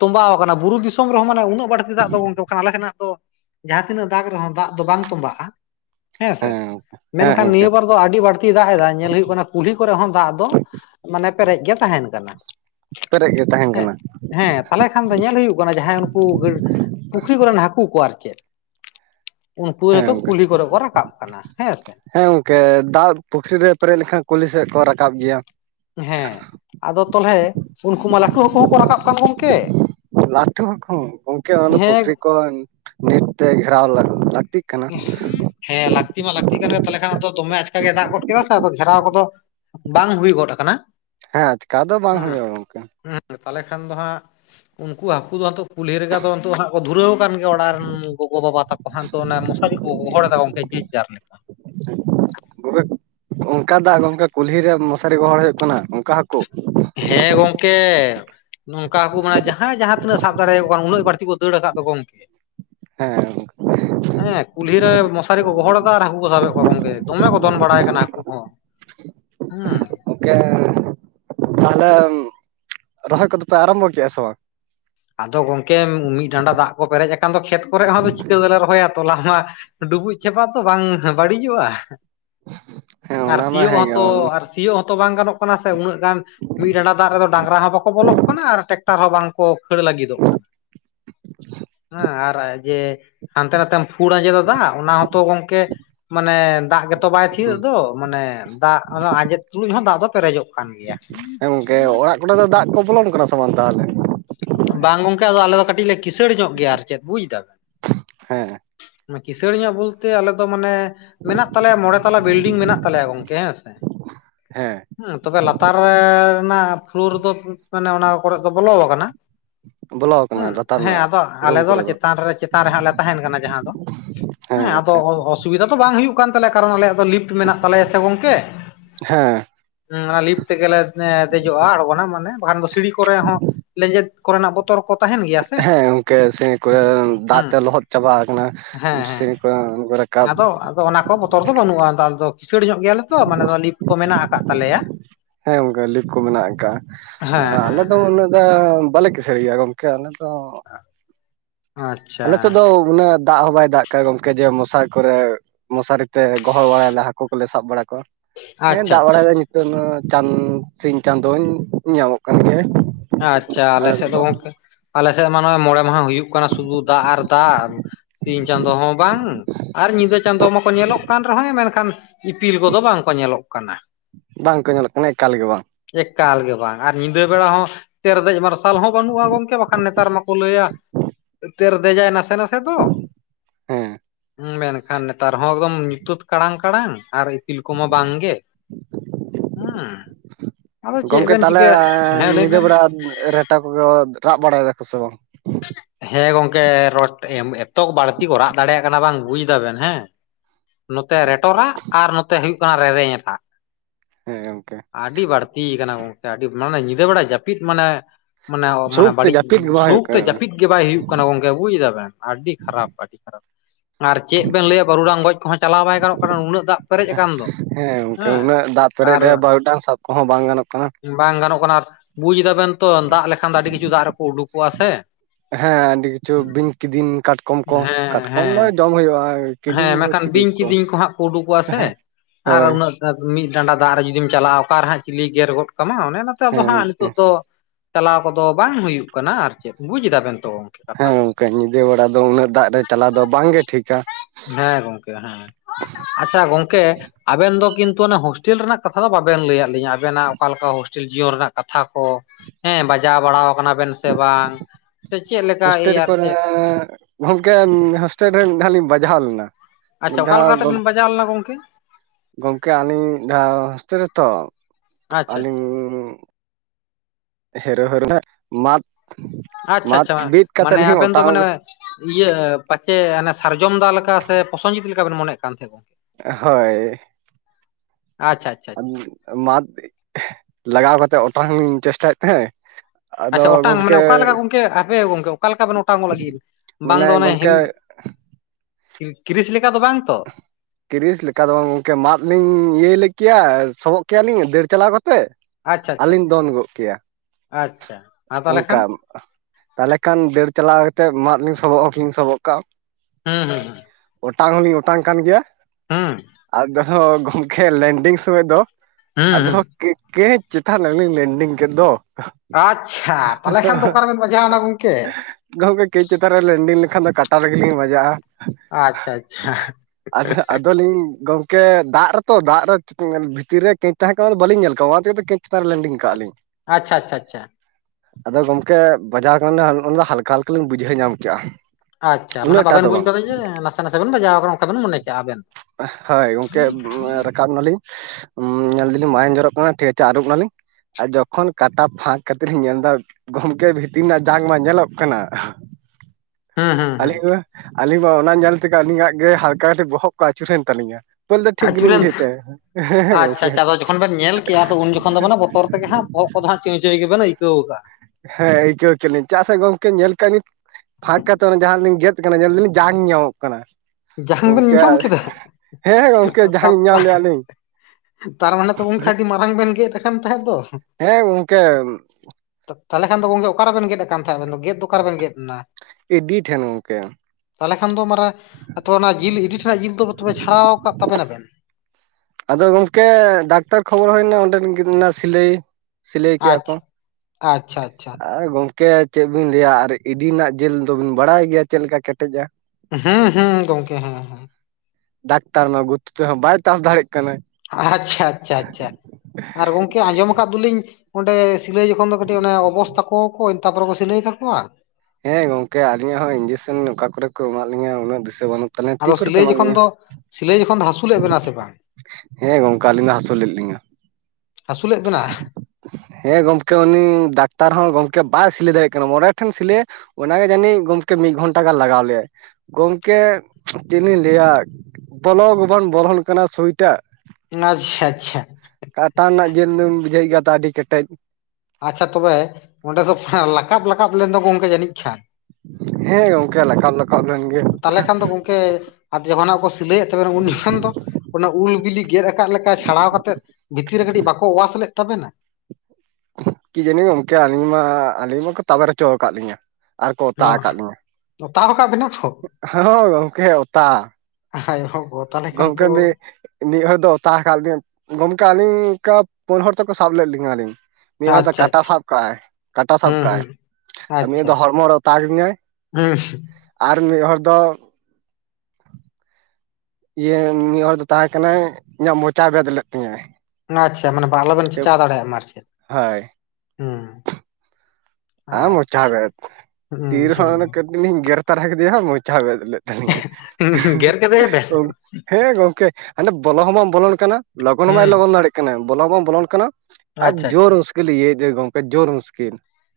ᱛᱚᱸᱵᱟᱣ ᱠᱟᱱᱟ ᱵᱩᱨᱩ ᱫᱤᱥᱚᱢ ᱨᱮᱦᱚᱸ ᱢᱟᱱᱮ ᱩᱱᱟᱹᱜ ᱵᱟᱹᱲᱛᱤ ᱫᱟᱜ ᱟᱫᱚ ᱜᱚᱢᱠᱮ ᱠᱷᱟᱱ ᱟᱞᱮ ᱥᱮᱱᱟᱜ ᱫᱚ ᱡᱟᱦᱟᱸ ᱛᱤᱱᱟᱹᱜ ᱫᱟᱜ ᱨᱮᱦᱚᱸ ᱫᱟᱜ ᱫᱚ ᱵᱟᱝ ᱛᱚᱸᱵᱟᱜᱼᱟ᱾ ᱦᱮᱸᱥᱮ ᱦᱮᱸ ᱜᱚᱝᱠᱮ ᱦᱮᱸ ᱢᱮᱱᱠᱷᱟᱱ ᱜᱚᱝᱠᱮ ᱱᱤᱭᱟᱹᱵᱟᱨ ᱫᱚ ᱟᱹᱰᱤ ᱵᱟᱹᱲᱛᱤᱭ ᱫᱟᱜ ᱮᱫᱟ ᱧᱮᱞ ᱦᱩᱭᱩᱜ ᱠᱟᱱᱟ᱾ ᱠᱩᱞᱦᱤ ᱠᱚᱨᱮ ᱦᱚᱸ ᱫᱟᱜ ᱫᱚ ᱢᱟᱱᱮ ᱯᱮᱨᱮᱡ ᱜᱮ ᱛᱟᱦᱮᱱ ᱠᱟᱱᱟ᱾ ᱯᱮᱨᱮᱡ ᱜᱮ ᱛᱟᱦᱮᱸᱱ ᱦᱮᱸ ᱠᱟᱱᱟ? ᱦᱮᱸ ᱛᱟᱦᱞᱮ ᱠᱷᱟᱱ ᱫᱚ ᱧᱮᱞ ᱦᱩᱭᱩᱜ ᱠᱟᱱᱟ ᱡᱟᱦᱟᱸᱭ ᱱᱩᱠᱩ ᱯᱩᱠᱷᱨᱤ ᱠᱚᱨᱮᱱ ᱦᱟᱹᱠᱩ ᱠᱚ ᱟᱨ ᱪᱮᱫ ᱩᱱᱠᱩ ᱦᱮᱸ ᱡᱷᱚᱛᱚ ᱜᱚᱝᱠᱮ ᱠᱩᱞᱦᱤ ᱠᱚᱨᱮ ᱠᱚ ᱨᱟᱠᱟᱵ ᱠᱟᱱᱟ ᱦᱮᱸᱥᱮ᱾ ᱠᱮ ᱫᱟᱜ ᱯᱩᱠᱷᱨᱤ ᱨᱮ ᱯᱮᱨᱮᱡ ᱞᱮᱠᱷᱟᱱ ᱠᱩᱞᱦᱤ ᱥᱮᱫ ᱠᱚ ᱨᱟᱠᱟᱵ ᱜᱮᱭᱟ᱾ ᱦᱮᱸ ᱟᱫᱚ ᱛᱚᱦᱞᱮ ᱩᱝᱠᱩ ᱢᱟ ᱞᱟᱹᱴᱩ ᱦᱟᱹᱠᱩ ᱦᱚᱸᱠᱚ ᱨᱟᱠᱟᱵ ᱠᱟᱱ ᱜᱚᱢᱠᱮ, ᱞᱟᱹᱴᱷᱩ ᱦᱟᱹᱠᱳ ᱜᱚᱝᱠᱮ ᱚᱱᱟ ᱯᱩᱠᱷᱨᱤ ᱦᱮᱸ ᱠᱚ ᱱᱮᱴ ᱛᱮ ᱜᱷᱮᱨᱟᱣ ᱞᱟᱠ ᱞᱟᱹᱠᱛᱤᱜ ᱠᱟᱱᱟ ᱦᱮᱸ ᱞᱟᱹᱠᱛᱤ ᱢᱟ ᱞᱟᱹᱠᱛᱤ ᱠᱟᱱ ᱜᱮᱭᱟ ᱛᱟᱦᱞᱮ ᱠᱷᱟᱱ ᱟᱫᱚ ᱫᱚᱢᱮ ᱟᱪᱠᱟ ᱜᱮ ᱫᱟᱜ ᱜᱚᱫ ᱠᱮᱫᱟ ᱥᱮ ᱟᱫᱚ ᱜᱷᱮᱨᱟᱣ ᱠᱚᱫᱚ ᱵᱟᱝ ᱦᱩᱭ ᱜᱚᱫ ᱠᱟᱱᱟ ᱦᱮᱸ ᱟᱪᱠᱟ ᱫᱚ ᱵᱟᱝ ᱦᱮᱸ ᱦᱩᱭᱩᱜᱼᱟ ᱜᱚᱝᱠᱮ ᱦᱩᱸ᱾ ᱛᱟᱦᱞᱮ ᱠᱷᱟᱱ ᱫᱚ ᱦᱟᱸᱜ ᱩᱱᱠᱩ ᱦᱟᱹᱠᱩ ᱫᱚ ᱛᱚ ᱠᱩᱞᱦᱤ ᱨᱮᱜᱮ ᱟᱫᱚ ᱱᱤᱛᱚᱜ ᱦᱟᱸᱜ ᱠᱚ ᱫᱷᱩᱨᱟᱹᱣ ᱠᱟᱱ ᱜᱮᱭᱟ ᱚᱲᱟᱜ ᱨᱮᱱ ᱜᱚᱜᱚᱼᱵᱟᱵᱟ ᱛᱟᱠᱚ ᱦᱟᱸᱜ ᱱᱤᱛᱚᱜ ᱚᱱᱮ ᱠᱚ ᱜᱚᱦᱚᱲ ᱫᱟ ᱜᱚᱢᱠᱮ ᱡᱮᱡ ᱡᱟᱨ ᱞᱮᱠᱟ᱾ [INAUDIBLE] ᱚᱝᱠᱟ ᱫᱟᱜ ᱜᱚᱝᱠᱮ ᱠᱩᱞᱦᱤ ᱨᱮ ᱢᱚᱥᱟᱨᱤ ᱜᱚᱦᱚᱲ ᱦᱩᱭᱩᱜ ᱠᱟᱱᱟ ᱚᱱᱠᱟ ᱦᱟᱹᱠᱩ? ᱦᱮᱸ ᱜᱚᱝᱠᱮ ᱱᱚᱝᱠᱟ ᱦᱟᱠᱚ ᱢᱟᱱᱮ ᱡᱟᱦᱟᱸᱭ ᱡᱟᱦᱟᱸ ᱱᱚᱸᱠᱟ ᱟᱵᱚ ᱢᱟᱱᱮ ᱡᱟᱦᱟᱸᱭ ᱡᱟᱦᱟᱸ ᱛᱤᱱᱟᱹᱜ ᱥᱟᱵ ᱫᱟᱲᱮᱭᱟᱠᱚ ᱠᱟᱱ ᱩᱱᱟᱹᱜ ᱜᱮ ᱵᱟᱹᱲᱛᱤ ᱠᱚ ᱫᱟᱹᱲ ᱟᱠᱟᱫ ᱫᱚ ᱜᱚᱝᱠᱮ᱾ ᱦᱮᱸ ᱜᱚᱝᱠᱮ [UNINTELLIGIBLE] ᱦᱮᱸ ᱠᱩᱞᱦᱤ ᱨᱮ ᱢᱚᱥᱟᱨᱤ ᱠᱚ ᱜᱚᱦᱚᱲ ᱦᱮᱸ ᱠᱩᱞᱦᱤ ᱨᱮ ᱢᱚᱥᱟᱨᱤ ᱠᱚ ᱜᱚᱦᱚᱲ ᱮᱫᱟ ᱟᱨ ᱦᱟᱹᱠᱩ ᱠᱚ ᱥᱟᱵ ᱮᱫ ᱠᱚᱣᱟ ᱜᱚᱝᱠᱮ, ᱫᱚᱢᱮ ᱠᱚ ᱫᱚᱱ ᱵᱟᱲᱟᱭ ᱠᱟᱱᱟ ᱦᱟᱹᱠᱩ ᱠᱚᱦᱚᱸ᱾ ᱦᱩᱸ᱾ ᱜᱚᱝᱠᱮ ᱛᱟᱦᱚᱞᱮᱢ ᱨᱚᱦᱚᱭ ᱠᱚᱫᱚ ᱯᱮ ᱟᱨᱚᱢᱵᱷᱚ ᱠᱮᱫᱼᱟ ᱥᱮ ᱵᱟᱝ? ᱟᱫᱚ ᱜᱚᱝᱠᱮ ᱢᱤᱫ ᱰᱟᱸᱰᱟ ᱫᱟᱜ ᱠᱚ ᱯᱮᱨᱮᱡ ᱟᱠᱟᱱ ᱫᱚ ᱠᱷᱮᱛ ᱠᱚᱨᱮᱜ ᱦᱚᱸ ᱪᱤᱠᱟᱹ ᱛᱮᱞᱮ ᱨᱚᱦᱚᱭᱟ ᱛᱚᱞᱟ ᱢᱟ ᱰᱩᱵᱩᱡ ᱪᱷᱟᱵᱟ ᱛᱚ ᱵᱟᱝ ᱦᱟᱸ ᱵᱟᱹᱲᱤᱡᱚᱜᱼᱟ ᱦᱮᱸ ᱟᱨ ᱚᱱᱟ ᱢᱟ ᱥᱤᱭᱳᱜ ᱦᱮᱸᱜᱮ ᱦᱚᱸᱛᱚ ᱦᱩᱸ ᱟᱨ ᱥᱤᱭᱳᱜ ᱦᱚᱸᱛᱚ ᱵᱟᱝ ᱜᱟᱱᱚᱜ ᱠᱟᱱᱟ ᱥᱮ ᱩᱱᱟᱹᱜ ᱜᱟᱱ ᱢᱤᱫ ᱰᱟᱸᱰᱟ ᱫᱟᱜ ᱨᱮᱫᱚ ᱰᱟᱺᱜᱽᱨᱟ ᱦᱚᱸ ᱵᱟᱠᱚ ᱵᱚᱞᱚᱜ ᱠᱟᱱᱟ ᱟᱨ ᱴᱮᱠᱴᱟᱨ ᱦᱚᱸ ᱵᱟᱝᱠᱚ ᱠᱷᱟᱹᱲ ᱞᱟᱹᱜᱤᱫᱚᱜ ᱠᱟᱱᱟ᱾ ᱦᱮᱸ ᱟᱨ ᱡᱮ ᱦᱟᱱᱛᱮ ᱱᱷᱟᱛᱮᱢ ᱯᱷᱩᱲ ᱟᱸᱡᱮᱫᱟ ᱫᱟᱜ ᱚᱱᱟ ᱦᱚᱸᱛᱚ ᱜᱚᱝᱠᱮ ᱢᱟᱱᱮ ᱫᱟᱜ ᱜᱮᱛᱚ ᱵᱟᱭ ᱛᱷᱤᱨ ᱮᱫ ᱫᱚ ᱢᱟᱱᱮ ᱫᱟᱜ ᱚᱱᱟ ᱟᱸᱡᱮᱫ ᱛᱩᱞᱩᱡ ᱦᱚᱸ ᱫᱟᱜ ᱫᱚ ᱯᱮᱨᱮᱡᱚᱜ ᱠᱟᱱ ᱜᱮᱭᱟ᱾ ᱦᱮᱸ ᱜᱚᱝᱠᱮ ᱚᱲᱟᱜ ᱠᱚᱨᱮ ᱫᱚ ᱫᱟᱜ ᱠᱚ ᱵᱚᱞᱚᱱ ᱠᱟᱱᱟ ᱥᱮ ᱵᱟᱝᱼᱟ, ᱛᱟᱦᱮᱞᱮ? ᱵᱟᱝ ᱜᱚᱝᱠᱮ ᱟᱫᱚ ᱟᱞᱮ ᱫᱚ ᱠᱟᱹᱴᱤᱡ ᱞᱮ ᱠᱤᱥᱟᱹᱲ ᱧᱚᱜ ᱜᱮᱭᱟ ᱟᱨ ᱪᱮᱫ ᱵᱩᱡ ᱮᱫᱟᱢ᱾ ᱦᱮᱸ, ᱠᱤᱥᱟᱹᱲ ᱧᱚᱜ ᱵᱩᱞ ᱛᱮ ᱟᱞᱮ ᱫᱚ ᱢᱟᱱᱮ ᱢᱮᱱᱟᱜ ᱛᱟᱞᱮᱭᱟ ᱢᱚᱬᱮ ᱛᱟᱞᱟ ᱵᱤᱞᱰᱤᱝ ᱢᱮᱱᱟᱜ ᱛᱟᱞᱮᱭᱟ ᱜᱚᱝᱠᱮ ᱦᱮᱸ ᱥᱮ, ᱦᱮᱸ ᱛᱚᱵᱮ ᱞᱟᱛᱟᱨ ᱨᱮᱻᱱᱟᱜ ᱯᱷᱚᱞᱳᱨ ᱫᱚ ᱢᱟᱱᱮ ᱚᱱᱟ ᱠᱚᱨᱮ ᱫᱚ ᱵᱚᱞᱚ ᱟᱠᱟᱱᱟ, ᱵᱚᱞᱚ ᱟᱠᱟᱱᱟ ᱦᱩᱸ, ᱞᱟᱛᱟᱨ ᱦᱮᱸ ᱨᱮᱱᱟᱜ ᱟᱫᱚᱜ ᱨᱩᱢ ᱟᱞᱮ ᱠᱚᱨᱮ ᱫᱚᱞᱮ ᱫᱚ ᱪᱮᱛᱟᱱ ᱨᱮ ᱪᱮᱛᱟᱱ ᱨᱮ ᱦᱟᱸᱜ ᱞᱮ ᱛᱟᱦᱮᱱ ᱠᱟᱱᱟ ᱡᱟᱦᱟᱸ ᱫᱚ᱾ ᱦᱮᱸ ᱟᱫᱚ ᱦᱚ ᱦᱚᱥ- ᱥᱩᱵᱤᱫᱷᱟ ᱫᱚ ᱵᱟᱝ ᱦᱩᱭᱩᱜ ᱠᱟᱱ ᱛᱟᱞᱮᱭᱟ ᱠᱟᱨᱚᱱ ᱟᱞᱮᱭᱟᱜ ᱫᱚ ᱞᱤᱯᱷᱴ ᱢᱮᱱᱟᱜ ᱛᱟᱞᱮᱭᱟ ᱥᱮ ᱜᱚᱝᱠᱮ᱾ ᱦᱮᱸ ᱮᱸ ᱞᱤᱯᱷ ᱛᱮᱜᱮᱞᱮ ᱮᱸ ᱫᱮᱡᱚᱜᱼᱟ ᱟᱬᱜᱚᱱᱟ ᱢᱟᱱᱮ ᱵᱟᱠᱷᱟᱱ ᱫᱚ ᱥᱤᱲᱤ ᱠᱚᱨᱮ ᱦᱚᱸ ᱞᱮᱸᱡᱮᱫ ᱠᱚᱨᱮᱱᱟᱜ ᱵᱚᱛᱚᱨ ᱠᱚ ᱛᱟᱦᱮᱱ ᱜᱮᱭᱟ ᱥᱮ ᱦᱮᱸ ᱜᱚᱝᱠᱮ ᱥᱤᱬᱤ ᱦᱮᱸ ᱠᱚᱨᱮᱻᱩᱸ ᱫᱟᱜ ᱦᱮᱸ ᱛᱮ ᱞᱚᱦᱚᱫ ᱪᱟᱵᱟ ᱦᱟᱠᱟᱱᱟ, ᱦᱮᱸ ᱦᱮᱸ ᱥᱤᱬᱤ ᱠᱚ ᱟᱬᱜᱚ ᱨᱟᱠᱟᱵ ᱟᱫᱚ ᱟᱫᱚ ᱚᱱᱟ ᱠᱚ ᱵᱚᱛᱚᱨ ᱫᱚ ᱵᱟᱹᱱᱩᱜᱼᱟ ᱛᱚ ᱚᱱᱟ ᱠᱚ ᱵᱚᱛᱚᱨ ᱫᱚ ᱵᱟᱹᱱᱩᱜᱼᱟ, ᱟᱫᱚ ᱟᱞᱮ ᱫᱚ ᱠᱤᱥᱟᱹᱲ ᱧᱚᱜ ᱜᱮᱭᱟᱞᱮ ᱛᱚ ᱢᱟᱱᱮ ᱫᱚ ᱞᱤᱯᱷᱴ ᱠᱚ ᱢᱮᱱᱟᱜ ᱟᱠᱟᱫ ᱛᱟᱞᱮᱭᱟ, ᱦᱮᱸ ᱜᱚᱝᱠᱮ ᱞᱤᱯᱷ ᱠᱚ ᱢᱮᱱᱟᱜ ᱟᱠᱟᱜᱼᱟ, ᱟᱸ ᱦᱮᱸ ᱟᱞᱮ ᱦᱮᱸ ᱦᱮᱸ ᱫᱚ ᱩᱱᱟᱹ ᱟᱸ ᱵᱟᱞᱮ ᱠᱤᱥᱟᱹᱲ ᱜᱮᱭᱟ ᱜᱚᱝᱠᱮ, ᱟᱞᱮ ᱫᱚ ᱦᱟᱸᱜ ᱟᱞᱮᱥᱮᱫ ᱫᱚ ᱩᱱᱟᱹᱜ ᱫᱟᱜ ᱦᱚᱸ ᱵᱟᱭ ᱫᱟᱜ ᱠᱟᱜᱼᱟ, ᱜᱚᱝᱠᱮ ᱡᱮ ᱢᱚᱥᱟᱨᱤ ᱠᱚᱨᱮ ᱢᱚᱥᱟᱨᱤ ᱛᱮ ᱜᱚᱦᱚᱲ ᱵᱟᱲᱟᱭ ᱞᱟᱦᱟ ᱦᱟᱹᱠᱩ ᱠᱚᱞᱮ ᱥᱟᱵ ᱵᱟᱲᱟ ᱠᱚᱣᱟ᱾ ᱮᱸ ᱟᱪᱪᱷᱟ ᱫᱟᱜ ᱵᱟᱲᱟᱭ ᱟᱪᱪᱷᱟ ᱮᱫᱟᱭ ᱱᱤᱛᱚᱜ ᱱᱚᱜᱼᱚᱭ ᱪᱟᱸᱫ ᱥᱤᱧ ᱪᱟᱸᱫᱳ ᱧᱟᱢᱚᱜ ᱠᱟᱱ ᱜᱮᱭᱟᱭ᱾ ᱟᱪᱪᱷᱟ ᱟᱞᱮ ᱥᱮᱫ ᱫᱚ ᱜᱚᱝᱠᱮ, ᱟᱞᱮᱥᱮᱫ ᱢᱟ ᱱᱚᱜᱼᱚᱭ ᱢᱚᱬᱮ ᱢᱟᱦᱟ ᱦᱩᱭᱩᱜ ᱠᱟᱱᱟ ᱥᱩᱫᱩ ᱫᱟᱜ ᱟᱨ ᱫᱟᱜ, ᱥᱤᱧ ᱪᱟᱸᱫᱳ ᱦᱚᱸ ᱵᱟᱝ, ᱟᱨ ᱧᱤᱫᱟᱹ ᱪᱟᱸᱫᱳ ᱢᱟᱠᱚ ᱧᱮᱞᱚᱜ ᱠᱟᱱ ᱨᱮᱦᱚᱸ ᱢᱮᱱᱠᱷᱟᱱ ᱤᱯᱤᱞ ᱠᱚᱫᱚ ᱵᱟᱝᱠᱚ ᱧᱮᱞᱚᱜ ᱠᱟᱱᱟ᱾ ᱵᱟᱝᱠᱚ ᱧᱮᱞᱚᱜ ᱠᱟᱱᱟ, ᱮᱠᱟᱞ ᱜᱮ ᱵᱟᱝ, ᱮᱠᱟᱞ ᱜᱮ ᱵᱟᱝ ᱟᱨ ᱧᱤᱫᱟᱹ ᱵᱮᱲᱟ ᱦᱚᱸ ᱛᱮᱨᱫᱮᱡ ᱢᱟᱨᱥᱼ ᱥᱟᱞ ᱦᱚᱸ ᱵᱟᱹᱱᱩᱜᱼᱟ ᱜᱚᱝᱠᱮ ᱵᱟᱠᱷᱟᱱ ᱱᱮᱛᱟᱨ ᱢᱟᱠᱚ ᱞᱟᱹᱭᱟ ᱛᱮᱨᱫᱮᱡᱼᱟᱭ ᱱᱟᱥᱮ ᱱᱟᱥ- ᱥᱮ ᱫᱚ ᱦᱮᱸ ᱢᱮᱱᱠᱷᱟᱱ ᱱᱮᱛᱟᱨ ᱦᱚᱸ ᱮᱠᱫᱚᱢ ᱧᱩᱛᱟᱹᱛ ᱠᱟᱲᱟᱝ ᱠᱟᱲᱟᱝ ᱟᱨᱼᱼ ᱯᱤᱞ ᱠᱚᱢᱟ ᱵᱟᱝ ᱜᱮ, ᱦᱩᱸ ᱟᱫᱚ ᱪᱮᱜ ᱵᱮᱱ ᱪᱤᱠᱟᱹᱭᱟ, ᱦᱮᱸ ᱞᱟᱹᱭ ᱵᱮᱱ ᱮᱨ ᱮᱴᱟ ᱠᱚᱜᱮ ᱚᱻ ᱨᱟᱜ ᱵᱟᱲᱟ ᱭᱮᱫᱟ ᱠᱚᱥᱮ ᱵᱟᱝ? ᱦᱮᱸ ᱜᱚᱝᱠᱮ ᱨᱚᱴᱮ ᱮᱢ ᱮᱛᱚ ᱵᱟᱹᱲᱛᱤ ᱠᱚ ᱨᱟᱜ ᱫᱟᱲᱮᱭᱟᱜ ᱠᱟᱱᱟ ᱵᱟᱝ, ᱵᱩᱡ ᱮᱫᱟ ᱵᱮᱱ ᱦᱮᱸ? ᱱᱚᱛᱮ ᱨᱮᱴᱚ ᱨᱟᱜ ᱟᱨ ᱱᱚᱛᱮ ᱦᱩᱭᱩᱜ ᱠᱟᱱᱟ ᱨᱮᱨᱮᱧ ᱨᱟᱜ, ᱦᱮᱸ ᱜᱚᱢᱠᱮ᱾ ᱟᱰᱤ ᱵᱟᱲᱛᱤ ᱭᱟᱠᱟᱱᱟ ᱜᱚᱝᱠᱮ ᱟᱹᱰᱤ ᱢᱟᱱᱮ ᱧᱤᱫᱟᱹ ᱵᱮᱲᱟ ᱡᱟᱹᱯᱤᱫ ᱢᱟᱱᱮ ᱢᱟᱱᱮ ᱚ ᱢᱟᱱᱮ ᱥᱩᱠ ᱛᱮ ᱵᱟᱹᱲᱤᱡ ᱡᱟᱹᱯᱤᱫ ᱜᱮ ᱵᱟᱝ ᱦᱩᱭᱩᱜ ᱥᱩᱠ ᱛᱮ ᱠᱟᱱᱟ ᱡᱟᱹᱯᱤᱫ ᱜᱮ ᱵᱟᱭ ᱦᱩᱭᱩᱜ ᱠᱟᱱᱟ ᱜᱚᱝᱠᱮ ᱵᱩᱡ ᱫᱟ ᱵᱮᱱ ᱟᱹᱰᱤ ᱠᱷᱟᱨᱟᱯ ᱟᱹᱰᱤ ᱠᱷᱟᱨᱟᱯ ᱟᱨ ᱪᱮᱫ ᱵᱮᱱ ᱞᱟᱹᱭᱟ ᱵᱟᱹᱨᱩᱰᱟᱝ ᱜᱚᱡ ᱠᱚᱦᱚᱸ ᱪᱟᱞᱟᱣ ᱵᱟᱭ ᱜᱟᱱᱚᱜ ᱠᱟᱱᱟ ᱱᱩᱱᱟᱹᱜ ᱫᱟᱜ ᱯᱮᱨᱮᱡ ᱟᱠᱟᱱ ᱫᱚ᱾ ᱦᱮᱸ ᱜᱚᱝᱠᱮ ᱩᱱᱟᱹᱜ ᱫᱟᱜ ᱯᱮᱨᱮ ᱟᱨ ᱨᱮ ᱵᱟᱨ ᱠᱚᱦᱚᱸ ᱵᱟᱝ ᱜᱟᱱᱚᱜ ᱠᱟᱱᱟ᱾ ᱵᱟᱝ ᱜᱟᱱᱚᱜ ᱠᱟᱱᱟ ᱵᱩᱡ ᱮᱫᱟ ᱵᱮᱱ ᱛᱚ ᱫᱟᱜ ᱞᱮᱠᱷᱟᱱ ᱫᱚ ᱟᱹᱰᱤ ᱠᱤᱪᱷᱩ ᱫᱟᱜ ᱨᱮᱠᱚ ᱩᱰᱩᱠᱚᱜᱼᱟ ᱥᱮ᱾ ᱦᱮᱸ ᱟᱹᱰᱤ ᱠᱤᱪᱷᱩ ᱵᱤᱧ ᱠᱤᱫᱤᱱ ᱠᱟᱴᱠᱚᱢ ᱠᱚ ᱦᱮᱸ ᱠᱟᱴᱠᱚᱢ ᱫᱚ ᱦᱮᱸ ᱡᱚᱢ ᱦᱩᱭᱩᱜᱼᱟ᱾ ᱦᱮᱸ ᱠᱤᱫᱤᱧ ᱫᱚ ᱢᱮᱱᱠᱷᱟᱱ ᱪᱤᱠᱟᱹ ᱵᱤᱧ ᱠᱤᱫᱤᱧ ᱠᱚ ᱦᱟᱸᱜ ᱠᱚ ᱩᱰᱩᱠᱚᱜᱣᱟ ᱥᱮ ᱟᱨ ᱦᱳᱭ ᱩᱱᱟᱹᱜ ᱢᱤᱫ ᱰᱟᱸᱰᱟ ᱫᱟᱜ ᱨᱮ ᱡᱩᱫᱤᱢ ᱪᱟᱞᱟᱜᱼᱟ ᱚᱠᱟᱨᱮ ᱦᱟᱸᱜ ᱪᱤᱞᱤ ᱜᱮᱨ ᱜᱚᱫ ᱠᱟᱢᱟ ᱚᱱᱮ ᱚᱱᱟᱛᱮ ᱟᱫᱚ ᱦᱮᱸ ᱦᱟᱸᱜ ᱜᱚᱝᱠᱮ ᱱᱤᱛᱚᱜ ᱫᱚ ᱪᱟᱞᱟᱣ ᱠᱚᱫᱚ ᱵᱟᱝ ᱦᱩᱭᱩᱜ ᱠᱟᱱᱟ ᱟᱨ ᱪᱮᱫ᱾ ᱵᱩᱡ ᱫᱟᱵᱮᱱ ᱛᱚ ᱜᱚᱝᱠᱮ ᱠᱟᱛᱷᱟ ᱦᱮᱸ ᱠᱚᱫᱚ ᱜᱚᱝᱠᱮ ᱧᱤᱫᱟᱹ ᱵᱮᱲᱟ ᱫᱚ ᱩᱱᱟᱹᱜ ᱫᱟᱜ ᱨᱮ ᱪᱟᱞᱟᱣ ᱫᱚ ᱵᱟᱝᱜᱮ ᱴᱷᱤᱠᱟ᱾ ᱦᱮᱸ ᱜᱚᱝᱠᱮ ᱦᱮᱸ ᱟᱪᱷᱟ ᱜᱚᱝᱠᱮ ᱟᱵᱮᱱ ᱫᱚ ᱠᱤᱱᱛᱩ ᱚᱱᱟ ᱦᱳᱥᱴᱮᱞ ᱨᱮᱱᱟᱜ ᱠᱟᱛᱷᱟ ᱠᱟᱛᱷᱟ ᱫᱚ ᱵᱟᱵᱮᱱ ᱞᱟᱹᱭᱟᱫ ᱞᱤᱧᱟᱹ ᱟᱵᱮᱱᱟᱜ ᱚᱠᱟ ᱞᱮᱠᱟ ᱦᱳᱥᱴᱮᱞ ᱡᱤᱭᱚᱱ ᱨᱮᱱᱟᱜ ᱠᱟᱛᱷᱟ ᱠᱚ ᱦᱮᱸ ᱵᱟᱡᱟᱣ ᱵᱟᱲᱟᱣ ᱟᱠᱟᱱᱟ᱾ ᱵᱮ ᱥᱮ ᱵᱟᱝ ᱥᱮ ᱪᱮᱫ ᱞᱮᱠᱟ ᱟᱨ ᱪᱮᱫ ᱟᱨ ᱜᱚᱢᱠᱮ ᱦᱳᱥᱴᱮᱞ ᱨᱮ ᱢᱤᱫ ᱫᱷᱟᱣ ᱞᱤᱧ ᱵᱟᱡᱷᱟᱣ ᱞᱮᱱᱟ᱾ ᱢᱤᱫ ᱟᱪᱷᱟ ᱚᱠᱟ ᱫᱷᱟᱣ ᱞᱮᱠᱟᱛᱮᱵᱮᱱ ᱵᱟᱡᱟᱣ ᱞᱮᱱᱟ ᱜᱚᱝᱠᱮ? ᱜᱚᱝᱠᱮ ᱟᱹᱞᱤᱧ ᱢᱤᱫ ᱫᱷᱟᱣ ᱦᱳᱥᱴᱮᱞ ᱨᱮᱛᱚ ᱟᱪᱪᱷᱟ ᱟᱪᱪᱷᱟ ᱟᱹᱞᱤᱧ ᱦᱮᱨᱳ ᱦᱮᱨᱳ ᱢᱟᱛ ᱟᱪᱷᱟ ᱟᱪᱷᱟ ᱢᱟᱱᱮ ᱟᱵᱮᱱ ᱫᱚ ᱢᱟᱱᱮ ᱤᱭᱟᱹ ᱯᱟᱪᱮᱫᱮ ᱥᱟᱨᱡᱚᱢ ᱫᱟ ᱞᱮᱠᱟ ᱥᱮ ᱯᱚᱥᱚᱱᱡᱤᱛ ᱞᱮᱠᱟ ᱵᱮᱱ ᱢᱚᱱᱮᱭᱮᱫ ᱠᱟᱱ ᱛᱟᱦᱮᱸᱫ ᱜᱚᱝᱠᱮ᱾ ᱦᱳᱭ ᱟᱪᱷᱟ ᱟᱪᱷᱟᱷᱟ ᱢᱟᱫ ᱞᱟᱜᱟᱣ ᱠᱟᱛᱮᱜ ᱚᱴᱟᱝᱧ ᱪᱮᱥᱴᱟᱭᱮᱫ ᱛᱟᱦᱮᱸᱫ᱾ ᱟᱫᱚ ᱟᱪᱷᱟ ᱚᱴᱟᱝ ᱢᱟᱱᱮ ᱜᱚᱢᱠᱮ ᱚᱠᱟ ᱞᱮᱠᱟ ᱜᱚᱝᱠᱮ ᱦᱟᱯᱮ ᱜᱚᱝᱠᱮ ᱚᱠᱟ ᱞᱮᱠᱟ ᱵᱮᱱ ᱚᱴᱟᱝ ᱚᱜ ᱞᱟᱹᱜᱤᱫ ᱵᱟᱝ ᱢᱟᱱᱮ ᱫᱚ ᱚᱱᱮ ᱜᱚᱢᱠᱮ ᱠᱨᱤᱥ ᱞᱮᱠᱟ ᱫᱚ ᱵᱟᱝ ᱛᱚ ᱠᱤᱨᱤᱥ ᱞᱮᱠᱟ ᱫᱚ ᱵᱟᱝ ᱜᱚᱢᱠᱮ ᱢᱟᱫ ᱞᱤᱧ ᱤᱭᱟᱹᱭ ᱞᱮ ᱠᱮᱭᱟ ᱥᱚᱵᱚᱜ ᱠᱮᱭᱟᱞᱤᱧ ᱫᱟᱹᱲ ᱪᱟᱞᱟᱣ ᱠᱟᱛᱮᱫ᱾ ᱟᱪᱪᱷᱟ ᱟᱪᱪᱷᱟ ᱟᱹᱞᱤᱧ ᱫᱚᱱ ᱜᱚᱜ ᱠᱮᱭᱟ ᱟᱪᱪᱷᱟ ᱟᱨ ᱛᱟᱦᱚᱞᱮ ᱠᱷᱟᱱ ᱚᱱᱠᱟ᱾ ᱛᱟᱦᱚᱞᱮ ᱠᱷᱟᱱ ᱫᱟᱹᱲ ᱪᱟᱞᱟᱣ ᱠᱟᱛᱮᱫ ᱢᱟᱫ ᱞᱤᱧ ᱥᱚᱵᱚᱜ ᱞᱤᱧ ᱥᱚᱵᱚᱜ ᱠᱟᱜᱼᱟ ᱦᱮᱸ ᱦᱮᱸ ᱚᱴᱟᱝ ᱦᱚᱸᱞᱤᱧ ᱚᱴᱟᱝ ᱠᱟᱱ ᱜᱮᱭᱟ ᱦᱮᱸ ᱟᱫᱚ ᱜᱚᱝᱠᱮ ᱞᱮᱱᱰᱤᱝ ᱥᱚᱢᱚᱭ ᱫᱚ ᱦᱩᱸ ᱟᱫᱚ ᱦᱩᱸ ᱠᱟ. ᱡ ᱪᱮᱛᱟᱱ ᱧᱚᱜ ᱞᱤᱧ ᱞᱮᱱᱰᱤᱝ ᱠᱮᱫ ᱫᱚ᱾ ᱟᱪᱷᱟ ᱛᱟᱦᱚᱞᱮ ᱠᱷᱟᱱ ᱫᱚ ᱚᱠᱟᱨᱮᱵᱮᱱ ᱵᱟᱡᱷᱟ ᱮᱱᱟ ᱜᱚᱢᱠᱮ᱾ ᱜᱚᱢᱠᱮ ᱠᱟᱹᱡ ᱪᱮᱛᱟᱱ ᱨᱮ ᱞᱮᱱᱰᱤᱝ ᱞᱮᱠᱷᱟᱱ ᱫᱚ ᱠᱟᱴᱟ ᱨᱮᱜᱮᱤᱧ ᱵᱟᱡᱟᱜᱼᱟ᱾ ᱟᱪᱪᱷᱟ ᱟᱪᱪᱷᱟ ᱟᱫᱚ ᱟᱫᱚᱞᱤᱧ ᱫᱟᱜ ᱨᱮᱛᱚ ᱫᱟᱜ ᱨᱮ, ᱵᱷᱤᱛᱤᱨ ᱨᱮ ᱠᱮᱪ ᱛᱟᱦᱮᱸ ᱠᱟᱱᱟ ᱵᱟᱹᱞᱤᱧ ᱧᱮᱞ ᱠᱟᱜᱣᱟ ᱚᱱᱟ ᱛᱮᱜᱮ ᱛᱚ ᱠᱮᱪ ᱪᱮᱛᱟᱱ ᱨᱮ ᱞᱮᱱᱰᱤᱝ ᱠᱟᱜ ᱞᱤᱧ᱾ ᱟᱪᱪᱷᱟ ᱟᱪᱪᱷᱟ ᱟᱪᱪᱷᱟ ᱟᱫᱚ ᱜᱚᱢᱠᱮ ᱵᱟᱡᱟᱣ ᱠᱟᱱ ᱞᱤᱧ ᱚᱱᱟ ᱫᱚ ᱦᱟᱞᱠᱟ ᱦᱟᱞᱠᱟ ᱞᱤᱧ ᱵᱩᱡᱷᱟᱹᱣ ᱧᱟᱢ ᱠᱮᱜᱼᱟ᱾ ᱟᱪᱪᱷᱟ ᱢᱟᱱᱮ ᱩᱱᱟᱹᱜ ᱴᱟ ᱵᱟᱵᱮᱱ ᱫᱚ ᱵᱩᱡ ᱵᱟᱝ ᱠᱟᱫᱟ ᱡᱮ ᱱᱟᱥᱮ ᱱᱟᱥᱮ ᱵᱮᱱ ᱵᱟᱡᱟᱣ ᱟᱠᱟᱱᱟ ᱚᱱᱠᱟ ᱵᱮᱱ ᱢᱚᱱᱮ ᱠᱮᱫᱼᱟ ᱟᱵᱮᱱ᱾ ᱦᱳᱭ ᱜᱚᱝᱠᱮ ᱨᱟᱠᱟᱵ ᱮᱱᱟᱞᱤᱧ ᱧᱮᱞ ᱫᱟᱞᱤᱧ ᱢᱟᱭᱟᱝ ᱡᱚᱨᱚᱜ ᱠᱟᱱᱟ ᱴᱷᱤᱠ ᱟᱪᱷᱮ ᱟᱹᱨᱩᱵ ᱮᱱᱟᱞᱤᱧ᱾ ᱟᱨ ᱡᱚᱠᱷᱚᱱ ᱠᱟᱴᱟ ᱯᱷᱟᱸᱠ ᱠᱟᱛᱮ ᱤᱧ ᱧᱮᱞ ᱮᱫᱟ ᱜᱚᱝᱠᱮ ᱵᱷᱤᱛᱤᱨ ᱨᱮᱱᱟᱜ ᱡᱟᱝ ᱢᱟ ᱧᱮᱞᱚᱜ ᱠᱟᱱᱟ᱾ [INAUDIBLE] ᱦᱩᱸ ᱟᱹᱞᱤᱧ ᱢᱟ ᱟᱹᱞᱤᱧ ᱢᱟ ᱚᱱᱟ ᱧᱮᱞ ᱛᱮᱜᱮ ᱟᱹᱞᱤᱧᱟᱜ ᱜᱮ ᱦᱟᱞᱠᱟ ᱠᱟᱹᱴᱤᱡ ᱵᱚᱦᱚᱜ ᱠᱚ ᱟᱹᱪᱩᱨᱮᱱ ᱛᱟᱹᱞᱤᱧᱟ᱾ ᱫᱚ [UNINTELLIGIBLE] ᱴᱷᱤᱠ ᱜᱮᱞᱤᱧ ᱟᱹᱪᱩᱨᱮᱱ ᱵᱩᱡᱷᱟᱹᱣᱮᱜ ᱛᱟᱦᱮᱸ ᱟᱪᱪᱷᱟ ᱜᱚᱝᱠᱮ ᱟᱪᱪᱷᱟ ᱟᱫᱚ ᱡᱚᱠᱷᱚᱱ ᱵᱮᱱ ᱧᱮᱞ ᱠᱮᱜᱼᱟ ᱪᱚᱸᱭ ᱪᱚᱸᱭ ᱜᱮᱵᱮᱱ ᱟᱹᱣᱠᱟᱹᱣ ᱠᱟᱜᱼᱟ᱾ ᱦᱮᱸ ᱤᱠᱳ ᱪᱤᱞᱤ ᱪᱟᱥᱮ ᱜᱚᱝᱠᱮ ᱧᱮᱞ ᱠᱟᱤᱧ ᱯᱷᱟᱸᱠ ᱠᱟᱛᱮ ᱚᱱᱟ ᱡᱟᱦᱟᱸ ᱞᱤᱧ ᱜᱮᱫ ᱠᱟᱱᱟ ᱧᱮᱞᱫᱟᱞᱤᱧ ᱡᱟᱝ ᱧᱟᱢᱚᱜ ᱠᱟᱱᱟ᱾ ᱡᱟᱝ ᱵᱮᱱ ᱜᱚᱝᱠᱮ ᱧᱮᱧᱟᱢ ᱠᱮᱫᱟ ᱦᱮᱸ ᱜᱚᱝᱠᱮ ᱡᱟᱝ ᱧᱟᱢ ᱞᱮᱜᱼᱟ ᱞᱤᱧ᱾ ᱛᱟᱨ ᱢᱟᱱᱮ ᱛᱚ ᱜᱚᱝᱠᱮ ᱟᱹᱰᱤ ᱢᱟᱨᱟᱝ ᱵᱮᱱ ᱜᱮᱫ ᱟᱠᱟᱱ ᱛᱟᱦᱮᱸᱜ ᱫᱚ᱾ ᱦᱮᱸ ᱜᱚᱝᱠᱮ ᱛᱟᱦᱞᱮ ᱠᱷᱟᱱ ᱫᱚ ᱜᱚᱝᱠᱮ ᱚᱠᱟᱨᱮᱵᱮᱱ ᱜᱮᱫ ᱟᱠᱟᱱ ᱛᱟᱦᱮᱸᱜ ᱟᱵᱮᱱ ᱫᱚ ᱜᱮᱫ ᱫᱚ ᱚᱠᱟ ᱨᱮᱵᱮᱱ ᱜᱮᱫ ᱱᱟ? ᱤᱰᱤ ᱴᱷᱮᱱ ᱜᱚᱝᱠᱮ ᱛᱟᱦᱞᱮ ᱠᱷᱟᱱ ᱫᱚ ᱢᱟᱨᱟ ᱟ ᱛᱚ ᱚᱱᱟ ᱡᱤᱞ ᱤᱰᱤ ᱴᱷᱮᱱᱟᱜ ᱡᱤᱞ ᱫᱚ ᱛᱚᱵᱮ ᱪᱷᱟᱲᱟᱣ ᱟᱠᱟᱫ ᱛᱟᱵᱮᱱᱟᱵᱮᱱ? ᱟᱫᱚ ᱜᱚᱝᱠᱮ ᱰᱟᱠᱛᱟᱨ ᱠᱷᱚᱵᱚᱨ ᱦᱩᱭᱱᱟ ᱚᱸᱰᱮᱱ [UNINTELLIGIBLE] ᱥᱤᱞᱟᱹᱭ ᱥᱤᱞᱟᱹᱭ ᱠᱮᱜᱼᱟ ᱠᱚ ᱟᱪᱪᱷᱟ ᱟᱪᱪᱷᱟ ᱟᱪᱪᱷᱟ ᱟᱨ ᱜᱚᱝ ᱠᱮ ᱪᱮᱜ ᱵᱤᱱ ᱞᱟᱹᱭᱟ ᱟᱨ ᱤᱰᱤ ᱨᱮᱱᱟᱜ ᱡᱤᱞ ᱫᱚᱵᱤᱱ ᱵᱟᱲᱟᱭ ᱜᱮᱭᱟ ᱪᱮᱜ ᱞᱮᱠᱟ ᱠᱮᱴᱮᱡ-ᱟ᱾ ᱦᱮᱸ ᱦᱮᱸ ᱜᱚᱝᱠᱮ ᱦᱮᱸ ᱦᱮᱸ ᱰᱟᱠᱛᱟᱨ ᱢᱟ ᱜᱩᱛᱩ ᱛᱮᱦᱚᱸ ᱵᱟᱭ ᱛᱟᱵ ᱫᱟᱲᱮᱜ ᱠᱟᱱᱟ᱾ ᱟᱪᱪᱷᱟ ᱟᱪᱪᱷᱟ ᱟᱪᱪᱷᱟ ᱟᱨ ᱜᱚᱝᱠᱮ ᱟᱸᱡᱚᱢ ᱠᱟᱜ ᱫᱚᱞᱤᱧ ᱚᱸᱰᱮ ᱥᱤᱞᱟᱹᱭ ᱡᱚᱠᱷᱚᱱ ᱫᱚ ᱠᱟᱹᱴᱤᱡ ᱚᱱᱮ ᱚᱵᱚᱥ ᱛᱟᱠᱚᱣᱟ ᱠᱚ ᱛᱟᱯᱚᱨᱮ ᱠᱚ ᱥᱤᱞᱟᱹᱭ ᱛᱟᱠᱚᱣᱟ? ᱦᱮᱸ ᱜᱚᱝᱠᱮ ᱟᱹᱞᱤᱧᱟᱜ ᱦᱚᱸ ᱤᱧᱡᱤᱥᱮᱱ ᱚᱠᱟ ᱠᱚᱨᱮ ᱠᱚ ᱮᱢᱟᱜ ᱞᱤᱧᱟᱹ ᱩᱱᱟᱹᱜ ᱫᱤᱥᱟᱹ ᱵᱟᱹᱱᱩᱜ ᱛᱟᱹᱞᱤᱧᱟ ᱛᱤ ᱟᱫᱚ ᱠᱚᱨᱮ ᱠᱚ ᱥᱤᱞᱟᱹᱭ ᱮᱢᱟᱜ ᱡᱚᱠᱷᱚᱱ ᱞᱤᱧᱟᱹ ᱫᱚ ᱥᱤᱞᱟᱹᱭ ᱡᱚᱠᱷᱚᱱ ᱫᱚ ᱦᱟᱹᱥᱩ ᱞᱮᱜ ᱵᱮᱱᱟ ᱥᱮ ᱵᱟᱝ? ᱦᱮᱸ ᱜᱚᱝᱠᱟ ᱟᱹᱞᱤᱧ ᱫᱚ ᱦᱟᱹᱥᱩ ᱞᱮᱫ ᱞᱤᱧᱟᱹ᱾ ᱦᱟᱹᱥᱩ ᱞᱮᱫ ᱵᱮᱱᱟ? ᱦᱮᱸ ᱜᱚᱝᱠᱮ ᱩᱱᱤ ᱰᱟᱠᱛᱟᱨ ᱦᱚᱸ ᱜᱚᱝᱠᱮ ᱵᱟᱭ ᱥᱤᱞᱟᱹᱭ ᱫᱟᱲᱮᱜ ᱠᱟᱱᱟ ᱢᱚᱬᱮ ᱴᱷᱮᱱ ᱥᱤᱞᱟᱹᱭ ᱚᱱᱟᱜᱮ ᱡᱟᱹᱱᱤᱡ ᱜᱚᱝᱠᱮ ᱢᱤᱜ ᱜᱷᱚᱱᱴᱟ ᱜᱟᱱ ᱞᱟᱜᱟᱣ ᱞᱮᱣᱟᱭ ᱜᱚᱝᱠᱮ ᱪᱮᱫ ᱞᱤᱧ ᱞᱟᱹᱭᱟ ᱵᱚᱞᱚ ᱜᱚᱵᱟᱝ ᱵᱚᱞᱚᱱ ᱠᱟᱱᱟ ᱥᱩᱭ ᱴᱟᱜ᱾ ᱱᱟᱪᱪᱷᱟ ᱟᱪᱪᱷᱟ ᱠᱟᱴᱟ ᱨᱮᱱᱟᱜ ᱡᱤᱞ ᱫᱚᱵᱮᱱ ᱵᱩᱡᱷᱟᱹᱣᱮᱜ ᱜᱮᱭᱟ ᱛᱚ ᱟᱹᱰᱤ ᱠᱮᱴᱮᱡ᱾ ᱟᱪᱪᱷᱟ ᱛᱚᱵᱮ ᱚᱸᱰᱮ ᱫᱚ ᱯᱷᱟᱸ ᱞᱟᱠᱟᱵ ᱞᱟᱠᱟᱵ ᱞᱮᱱᱫᱚ ᱜᱚᱝᱠᱮ ᱡᱟᱹᱱᱤᱡ ᱠᱷᱟᱱ? ᱦᱮᱸ ᱜᱚᱝᱠᱮ ᱞᱟᱠᱟᱵ ᱞᱟᱠᱟᱵ ᱞᱮᱱ ᱜᱮᱭᱟ ᱦᱮᱸ᱾ ᱠᱮ ᱟᱫᱚ ᱡᱚᱠᱷᱚᱱᱟᱜ ᱠᱚ ᱥᱤᱞᱟᱹᱭᱮᱜ ᱛᱟᱵᱮᱱᱟ ᱩᱱ ᱡᱚᱠᱷᱚᱱ ᱫᱚ ᱚᱱᱟ ᱩᱞ ᱵᱤᱞᱤ ᱜᱮᱫ ᱟᱠᱟᱫ ᱞᱮᱠᱟ ᱪᱷᱟᱲᱟᱣ ᱠᱟᱛᱮᱫ ᱵᱷᱤᱛᱤᱨ ᱨᱮ ᱠᱟᱹᱴᱤᱡ ᱵᱟᱠᱚ ᱚᱣᱟᱥ ᱞᱮᱫ ᱛᱟᱵᱮᱱᱟ? ᱠᱤ ᱡᱟᱹᱱᱤᱧ ᱜᱚᱝᱠᱮ ᱟᱹᱞᱤᱧ ᱢᱟ ᱟᱹᱞᱤᱧ ᱢᱟᱠᱚ ᱛᱟᱵᱮᱨ ᱚᱪᱚᱣ ᱠᱟᱜ ᱞᱤᱧᱟᱹ ᱟᱨ ᱠᱚ ᱚᱛᱟᱣ ᱠᱟᱜ ᱞᱤᱧᱟᱹ᱾ ᱚᱛᱟᱣ ᱠᱟᱜ ᱵᱮᱱᱟ ᱠᱚ? ᱦᱚᱸ ᱜᱚᱝᱠᱮ ᱚᱛᱟ᱾ ᱦᱟᱭᱚᱜᱚ᱾ ᱜᱚᱝᱠᱮ ᱢᱤ ᱢᱤᱜ ᱦᱚᱲ ᱫᱚ ᱚᱛᱟᱣ ᱠᱟᱜ ᱞᱤᱧᱟᱹ ᱜᱚᱢᱠᱮ ᱟᱹᱞᱤᱧ ᱚᱝᱠᱟ ᱯᱳᱱ ᱦᱚᱲ ᱛᱮᱠᱚ ᱥᱟᱵ ᱞᱮᱜ ᱞᱤᱧᱟᱹ ᱟᱞᱤᱧ᱾ ᱢᱤᱜ ᱦᱚᱲ ᱫᱚ ᱟᱪᱪᱷᱟ ᱠᱟᱴᱟ ᱟᱪᱪᱷᱟ ᱥᱟᱵ ᱠᱟᱜᱼᱟᱭ ᱠᱟᱴᱟ ᱥᱟᱵ ᱦᱩᱸ ᱠᱟᱜᱼᱟᱭ᱾ ᱦᱩᱸ ᱟᱨ ᱢᱤᱜ ᱟᱪᱪᱷᱟ ᱫᱚ ᱦᱚᱲᱢᱚ ᱨᱮᱭ ᱚᱛᱟᱣ ᱠᱟᱫᱤᱧᱟᱭ ᱦᱩᱸ ᱟᱨ ᱢᱤᱜ ᱦᱚᱲ ᱫᱚ ᱤᱭᱟᱹ ᱢᱤᱜ ᱦᱚᱲ ᱫᱚ ᱛᱟᱦᱮᱸ ᱠᱟᱱᱟᱭ ᱤᱧᱟᱹᱜ ᱢᱚᱪᱟ ᱵᱮᱫ ᱞᱮᱫ ᱛᱤᱧᱟᱭ᱾ ᱚᱱᱟ ᱟᱪᱪᱷᱟ ᱢᱟᱱᱮ ᱵᱟᱝᱞᱚ ᱵᱮᱱ ᱪᱮᱪᱟᱣ ᱫᱟᱲᱮᱭᱟᱜ ᱢᱟ ᱟᱨ ᱪᱮᱫ᱾ ᱚᱭ ᱦᱩᱸ ᱟᱸ ᱢᱚᱪᱟ ᱟᱪᱪᱷᱟ ᱵᱮᱫ ᱦᱩᱸ ᱛᱤ ᱨᱮᱦᱚᱸ ᱦᱩᱸ ᱚᱱᱮ ᱠᱟᱹᱴᱤᱡ ᱞᱤᱧ ᱜᱮᱨ ᱛᱟᱨᱟ ᱠᱮᱫᱮᱭᱟ ᱢᱚᱪᱟ ᱵᱮᱫ ᱞᱮᱫ ᱛᱷᱟᱹᱞᱤᱧᱟ ᱜᱮᱨ ᱠᱮᱫᱮᱭᱟ ᱵᱮᱱ ᱚ ᱦᱮᱸ ᱜᱚᱝᱠᱮ ᱦᱟᱱᱮ ᱵᱚᱞᱚ ᱦᱚᱸ ᱵᱟᱝ ᱵᱚᱞᱚᱱ ᱠᱟᱱᱟ ᱞᱚᱜᱚᱱ ᱦᱚᱸ ᱵᱟᱭ ᱦᱩᱸ ᱞᱚᱜᱚᱱ ᱫᱟᱲᱮᱜ ᱠᱟᱱᱟ ᱵᱚᱞᱚ ᱵᱟᱝ ᱵᱚᱞᱚᱱ ᱠᱟᱱᱟ ᱟᱨ ᱟᱪᱪᱷᱟ ᱡᱳᱨ ᱟᱪᱪᱷᱟ ᱢᱩᱥᱠᱤᱞ ᱤᱭᱟᱹᱭ ᱫᱟᱭ ᱜᱚᱝᱠᱮ ᱡᱳᱨ ᱢᱩᱥᱠᱤᱞ᱾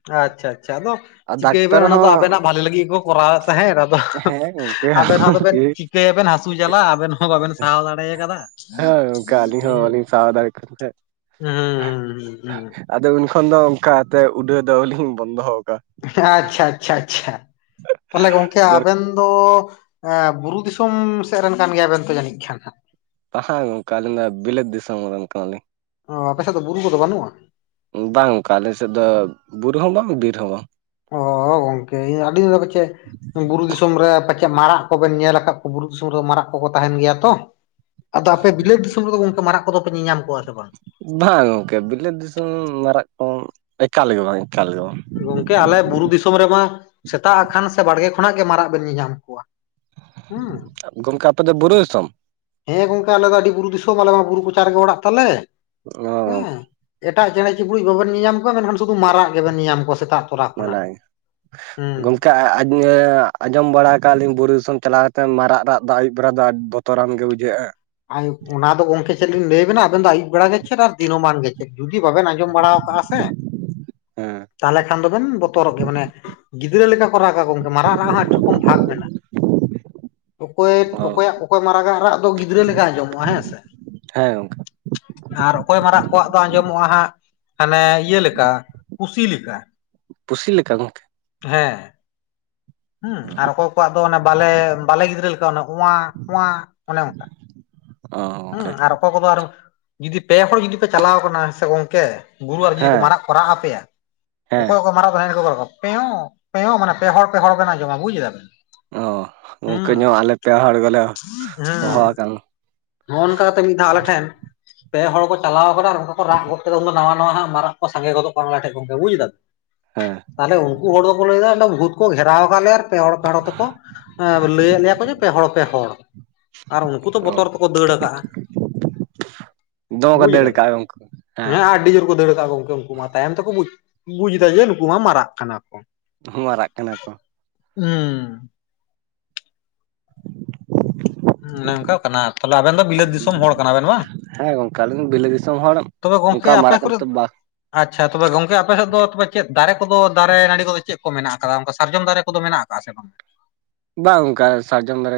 ᱟᱪᱪᱷᱟ ᱟᱪᱪᱷᱟ, ᱟᱫᱚ ᱟᱨ ᱰᱟᱠᱛᱟᱨ ᱪᱤᱠᱟᱹᱭᱟᱵᱮᱱ ᱚᱱᱟ ᱫᱚ ᱦᱚᱸ ᱟᱵᱮᱱᱟᱜ ᱵᱷᱟᱞᱤ ᱞᱟᱹᱜᱤᱫ ᱜᱮᱠᱚ ᱠᱚᱨᱟᱣᱮᱫ ᱛᱟᱦᱮᱸᱫ ᱟᱫᱚ ᱦᱮᱸ ᱜᱚᱝᱠᱮ ᱟᱵᱮᱱ ᱦᱚᱸ ᱟᱫᱚᱱᱵᱮᱱ ᱪᱤᱠᱟᱹᱭᱟᱵᱮᱱ ᱦᱟᱹᱥᱩ ᱡᱟᱞᱟ ᱟᱵᱮᱱ ᱦᱚᱸ ᱵᱟᱵᱮᱱ ᱥᱟᱦᱟᱣ ᱫᱟᱲᱮᱭ ᱟᱠᱟᱫᱟ᱾ ᱦᱮᱸ ᱜᱚᱝᱠᱮ ᱟᱞᱤᱧ ᱦᱩᱸ ᱦᱚᱸ ᱵᱟᱞᱤᱧ ᱥᱟᱦᱟᱣ ᱫᱟᱲᱮᱭᱟᱜ ᱠᱟᱱ ᱠᱷᱟᱡ᱾ ᱦᱩᱸ ᱦᱩᱸ ᱦᱩᱸ ᱦᱩᱸ᱾ ᱟᱫᱚ ᱩᱱ ᱠᱷᱚᱱ ᱫᱚ ᱚᱱᱠᱟ ᱛᱮ ᱩᱰᱟᱹᱣ ᱫᱚᱞᱤᱧ ᱵᱚᱱᱫᱚᱣ ᱠᱟᱜ-ᱟ᱾ ᱟᱪᱪᱷᱟ ᱟᱪᱪᱷᱟ ᱟᱪᱪᱷᱟ ᱛᱟᱦᱞᱮ ᱜᱚᱝᱠᱮ ᱫᱚᱨ ᱟᱵᱮᱱ ᱫᱚ ᱮᱸ ᱵᱩᱨᱩ ᱫᱤᱥᱚᱢ ᱥᱮᱜ ᱨᱮᱱ ᱠᱟᱱ ᱜᱮᱭᱟ ᱵᱮᱱ ᱛᱚ ᱡᱟᱹᱱᱤᱡ ᱠᱷᱟᱱ ᱦᱟᱸᱜ? ᱦᱳᱭ ᱜᱚᱝᱠᱮ ᱟᱹᱞᱤᱧ ᱫᱚ ᱵᱤᱞᱟᱹᱛ ᱫᱤᱥᱚᱢ ᱨᱮᱱ ᱠᱟᱱᱟ ᱞᱤᱧ᱾ ᱚ ᱟᱯᱮ ᱥᱮᱜ ᱫᱚ ᱵᱩᱨᱩ ᱠᱚᱫᱚ ᱵᱟᱱᱩᱜ-ᱟ? ᱵᱟᱝ ᱚᱝᱠᱟ ᱟᱞᱮ ᱥᱮᱜ ᱫᱚ ᱵᱩᱨᱩ ᱦᱚᱸ ᱵᱟᱝ ᱵᱤᱨ ᱦᱚᱸ ᱵᱟᱝ᱾ ᱚ ᱜᱚᱝᱠᱮ ᱤᱧ [UNINTELLIGIBLE] ᱫᱚ ᱯᱟᱪᱮ ᱵᱩᱨᱩ ᱫᱤᱥ ᱫᱤᱥᱚᱢ ᱨᱮ ᱯᱟᱪᱮᱜ ᱢᱟᱨᱟᱜ ᱠᱚ ᱵᱮᱱ ᱧᱮᱞ ᱟᱠᱟᱜ ᱠᱚ, ᱵᱩᱨᱩ ᱫᱤᱥᱚᱢ ᱨᱮ ᱢᱟᱨᱟᱜ ᱠᱚᱠᱚ ᱛᱟᱦᱮᱱ ᱜᱮᱭᱟ ᱛᱚ᱾ ᱟᱫᱚ ᱟᱯᱮ ᱵᱤᱞᱟᱹᱛ ᱫᱤᱥᱚᱢ ᱨᱮᱫᱚ ᱜᱚᱝᱠᱮ ᱢᱟᱨᱟᱜ ᱠᱚᱫᱚ ᱯᱮ ᱧᱮᱧᱟᱢ ᱠᱚᱣᱟ ᱥᱮ ᱵᱟᱝ? ᱵᱟᱝ ᱜᱚᱝᱠᱮ ᱵᱤᱞᱟᱹᱛ ᱫᱤᱥᱚᱢ ᱢᱟᱨᱟᱜ ᱠᱚᱢ ᱮᱠᱟᱞ ᱜᱮ ᱵᱟᱝ ᱮᱠᱟᱞ ᱜᱮ ᱵᱟᱝ᱾ ᱜᱚᱝᱠᱮ ᱟᱞᱮ ᱵᱩᱨᱩ ᱫᱤᱥᱚᱢ ᱨᱮᱢᱟ ᱥᱮᱛᱟᱜ ᱟᱠᱷᱟᱱ ᱥᱮ ᱵᱟᱲᱜᱮ ᱠᱷᱚᱱᱟᱜ ᱜᱮ ᱢᱟᱨᱟᱜ ᱵᱮᱱ ᱧᱮ ᱧᱟᱢ ᱠᱚᱣᱟ᱾ ᱦᱩᱸ᱾ ᱟᱵ ᱜᱚᱝᱠᱮ ᱟᱯᱮ ᱫᱚ ᱵᱩᱨᱩ ᱫᱤᱥᱚᱢ? ᱦᱮᱸ ᱜᱚᱝᱠᱮ ᱟᱞᱮ ᱫᱚ ᱟᱹᱰᱤ ᱵᱩᱨᱩ ᱫᱤᱥᱚᱢ ᱟᱞᱮ ᱢᱟ ᱵᱩᱨᱩ ᱠᱚᱪᱟ ᱨᱮᱜᱮ ᱚᱲᱟᱜ ᱛᱟᱞᱮ ᱦᱮᱸ᱾ ᱚ ᱮᱴᱟᱜ ᱪᱮᱬᱮ ᱪᱤᱯᱲᱩᱡ‌ ᱵᱟᱵᱮᱱ ᱧᱟᱢ ᱠᱚᱣᱟ ᱢᱮᱱᱠᱷᱟᱱ ᱥᱩᱫᱩ ᱢᱟᱨᱟᱜ ᱜᱮᱵᱮᱱ ᱧᱮ ᱧᱟᱢ ᱠᱚᱣᱟ ᱥᱮᱛᱟᱜ ᱛᱚᱨᱟ ᱠᱷᱚᱱᱟᱜ ᱵᱟᱞᱟᱭ, ᱦᱩᱸ ᱜᱚᱝᱠᱮ ᱟ ᱟᱡ ᱡᱮ ᱟᱸᱡᱚᱢ ᱵᱟᱲᱟ ᱟᱠᱟᱜ-ᱟ ᱞᱤᱧ ᱵᱩᱨᱩ ᱫᱤᱥᱚᱢ ᱪᱟᱞᱟᱣ ᱠᱟᱛᱮᱜ ᱢᱟᱨᱟᱜ ᱨᱟᱜ ᱫᱚ ᱟᱭᱩᱵ ᱵᱮᱨᱟ ᱫᱚ ᱟᱰ ᱵᱚᱛᱚᱨᱟᱱ ᱜᱮ ᱵᱩᱡᱷᱟᱹᱜ-ᱟ᱾ ᱟᱞ ᱚᱱᱟ ᱫᱚ ᱜᱚᱝᱠᱮ ᱪᱮᱫ ᱞᱤᱧ ᱞᱟᱹᱭᱟᱵᱮᱱᱟ ᱟᱵᱮᱱ ᱫᱚ ᱟᱭᱩᱵ ᱵᱮᱲᱟ ᱜᱮ ᱪᱷᱮᱫ ᱟᱨ ᱫᱤᱱᱳᱢᱟᱱ ᱜᱮ ᱪᱮᱫ᱾ ᱡᱩᱫᱤ ᱵᱟᱵᱮᱱ ᱟᱸᱡᱚᱢ ᱵᱟᱲᱟᱣ ᱠᱟᱜ-ᱟ ᱥᱮ ᱦᱮᱸ ᱛᱟᱦᱞᱮ ᱠᱷᱟᱱ ᱫᱚ ᱵᱮᱱ ᱵᱚᱛᱚᱨᱚᱜ ᱜᱮᱭᱟ ᱢᱟᱱᱮ᱾ ᱜᱤᱫᱽᱨᱟᱹ ᱞᱮᱠᱟ ᱠᱚ ᱨᱟᱜᱟ ᱜᱚᱝᱠᱮ, ᱢᱟᱨᱟᱜ ᱨᱟᱜ ᱦᱚᱸ ᱟᱹᱰᱤ ᱨᱚᱠᱚᱢ ᱵᱷᱟᱜᱽ ᱢᱮᱱᱟᱜ-ᱟ᱾ ᱚᱠᱚᱭ ᱚ ᱚᱠᱚᱭᱟᱜ ᱚᱠᱚᱭ ᱢᱟᱨᱟᱜᱟᱜ ᱫᱚ ᱜᱤᱫᱽᱨᱟᱹ ᱞᱮᱠᱟ ᱟᱸᱡᱚᱢᱚᱜ-ᱟ ᱦᱮᱸ ᱥᱮ᱾ ᱦᱮᱸ ᱜᱚᱝᱠᱮ ᱟᱨ ᱚᱠᱚᱭ ᱢᱟᱨᱟᱜ ᱠᱚᱣᱟᱜ ᱫᱚ ᱟᱸᱡᱚᱢᱚᱜ-ᱟ ᱦᱟᱸᱜ᱾ ᱦᱟᱱᱮ ᱤᱭᱟᱹ ᱞᱮᱠᱟ ᱯᱩᱥᱤ ᱞᱮᱠᱟ᱾ ᱯᱩᱥᱤ ᱞᱮᱠᱟ ᱜᱚᱝᱠᱮ᱾ ᱦᱮᱸ᱾ ᱦᱩᱸ ᱟᱨ ᱚᱠᱚᱭ ᱠᱚᱣᱟᱜ ᱫᱚ ᱚᱱᱮ ᱵᱟᱞᱮ, ᱵᱟᱞᱮ ᱜᱤᱫᱽᱨᱟᱹ ᱞᱮᱠᱟ ᱚᱱᱮ ᱠᱚᱶᱟ ᱠᱚᱶᱟ ᱚᱱᱮ ᱚᱝᱠᱟ᱾ ᱚ ᱜᱚᱝᱠᱮ᱾ ᱚᱠᱚᱭ ᱠᱚᱠᱚ ᱟᱨ ᱡᱩᱫᱤ ᱯᱮ ᱦᱚᱲ ᱡᱩᱫᱤ ᱯᱮ ᱪᱟᱞᱟᱣ ᱠᱟᱱᱟ ᱦᱮᱸ ᱥᱮ ᱜᱚᱝᱠᱮ᱾ ᱜᱩᱨᱩ ᱟᱨ ᱡᱩᱫᱤ ᱠᱚ ᱦᱮᱸ ᱢᱟᱨᱟᱜ ᱠᱚ ᱨᱟᱜ ᱟᱯᱮᱭᱟ, ᱦᱮᱸ ᱚᱠᱚᱭ ᱠᱚ ᱢᱟᱨᱟᱜ ᱠᱚ ᱮᱱᱮᱡ ᱠᱚ ᱧᱮᱞ ᱵᱟᱲᱟᱭᱟ ᱠᱟᱫᱟ᱾ ᱯᱮᱭᱚᱸ ᱯᱮᱭᱚᱸ ᱢᱟᱱᱮ ᱯᱮᱦᱚᱲ ᱯᱮᱦᱚᱲ ᱵᱮᱱ ᱟᱸᱡᱚᱢᱟ ᱵᱩᱡᱽ ᱫᱟᱵᱮᱱ᱾ ᱚ, ᱜᱚᱝᱠᱮ ᱱᱚᱣᱟ ᱟᱞᱮ ᱯᱮ ᱦᱚᱲ ᱜᱮᱞᱮ ᱦᱚᱦᱚᱣᱟᱠᱟᱱ ᱱᱚᱜ-ᱚ ᱱᱚᱝᱠᱟ ᱠᱟᱛᱮᱜ ᱢᱤᱫ ᱫᱷᱟᱣ ᱟᱞᱮ ᱴᱷᱮᱱ ᱯᱮ ᱦᱚᱲ ᱠᱚ ᱪᱟᱞᱟᱣ ᱠᱟᱱᱟ ᱟᱨ ᱚᱱᱠᱟ ᱠᱚ ᱨᱟᱜ ᱜᱚᱫ ᱠᱮᱫᱟ ᱩᱱ ᱫᱚ ᱱᱟᱣᱟ ᱱᱟᱣᱟ ᱦᱟᱸᱜ ᱢᱟᱨᱟᱜ ᱠᱚ ᱥᱟᱸᱜᱮ ᱜᱚᱫᱚᱜ ᱠᱟᱱᱟ ᱟᱞᱮ‌ ᱴᱷᱮᱜ ᱜᱚᱝᱠᱮ ᱵᱩᱡᱽ ᱫᱟᱢ᱾ ᱦᱮᱸ᱾ ᱛᱟᱦᱞᱮ ᱩᱱᱠᱩ ᱦᱚᱲ ᱫᱚᱠᱚ ᱞᱟᱹᱭ ᱫᱟ ᱚᱸᱰᱮ ᱵᱷᱩᱛ ᱠᱚ ᱜᱷᱮᱨᱟᱣ ᱠᱟᱜ ᱞᱮᱭᱟ ᱟᱨ ᱯᱮ ᱦᱚᱲ ᱯᱮ ᱦᱚᱲ ᱛᱮᱠᱚ ᱦᱮᱸ ᱟᱫᱚ ᱞᱟᱹᱭᱮᱜ ᱞᱮᱭᱟ ᱠᱚ ᱡᱮ ᱯᱮ ᱦᱚᱲ ᱯᱮ ᱦᱚᱲ ᱟᱨ ᱩᱱᱠᱩ ᱫᱚ ᱚ ᱵᱚᱛᱚᱨ ᱫᱟᱹᱲᱟ ᱠᱟᱜ-ᱟ ᱫᱚᱢᱮ ᱠᱚ ᱵᱩᱡᱽ ᱫᱟᱹᱲ ᱫᱟᱵᱮᱱ ᱠᱟᱜᱼᱟ ᱜᱚᱝᱠᱮ ᱦᱮᱸ ᱟᱰᱤ ᱡᱳᱨ ᱠᱚ ᱫᱟᱹᱲ ᱠᱟᱜ-ᱟ ᱜᱚᱝᱠᱮ ᱩᱱᱠᱩ ᱢᱟ ᱛᱟᱭᱚᱢ ᱛᱮᱠᱚ ᱵᱩᱡᱽ, ᱵᱩᱡᱽᱫᱟ ᱡᱮ ᱱᱩᱠᱩ ᱢᱟ ᱢᱟᱨᱟᱜ ᱠᱟᱱᱟ ᱠᱚ᱾ ᱦᱚᱸ ᱢᱟᱨᱟᱜ ᱠᱟᱱᱟ ᱠᱚ᱾ ᱩᱸ ᱚᱱᱮ ᱚᱝᱠᱟ ᱠᱟᱱᱟ ᱛᱟᱦᱚᱞᱮ ᱟᱵᱮᱱ ᱫᱚ ᱵᱤᱞᱟᱹᱛ ᱫᱤᱥᱚᱢ ᱦᱚᱲ ᱠᱟᱱᱟ ᱵᱮᱱ ᱵᱟᱝ? ᱦᱮᱸ ᱜᱚᱝᱠᱮ ᱟᱞᱤᱧ ᱫᱚ ᱵᱤᱞᱟᱹᱛ ᱫᱤᱥᱚᱢ ᱦᱚᱲ ᱛᱚᱵᱮ ᱜᱚᱝᱠᱮ ᱚᱱᱠᱟ ᱟᱯᱮ ᱢᱟᱨᱟᱜ ᱠᱟᱛᱮ ᱠᱚᱨᱮ ᱫᱚ ᱵᱟᱝ᱾ ᱟᱪᱪᱷᱟ ᱛᱚᱵᱮ ᱜᱚᱝᱠᱮ, ᱟᱯᱮ ᱥᱮᱫ ᱫᱚ ᱛᱮ ᱪᱮᱫ ᱫᱟᱨᱮ ᱠᱚᱫᱚ ᱫᱟᱨᱮ ᱱᱟᱲᱤ ᱠᱚᱫᱚ ᱪᱮᱫ ᱠᱚ ᱢᱮᱱᱟᱜ ᱟᱠᱟᱫᱟ᱾ ᱚᱱᱠᱟ ᱥᱟᱨᱡᱚᱢ ᱫᱟᱨᱮ ᱠᱚᱫᱚ ᱦᱮᱱᱟᱜᱼᱟ ᱾ ᱟᱥᱮ ᱵᱟᱝ? ᱵᱟᱝ ᱜᱚᱝᱠᱮ, ᱥᱟᱨᱡᱚᱢ ᱫᱟᱨᱮ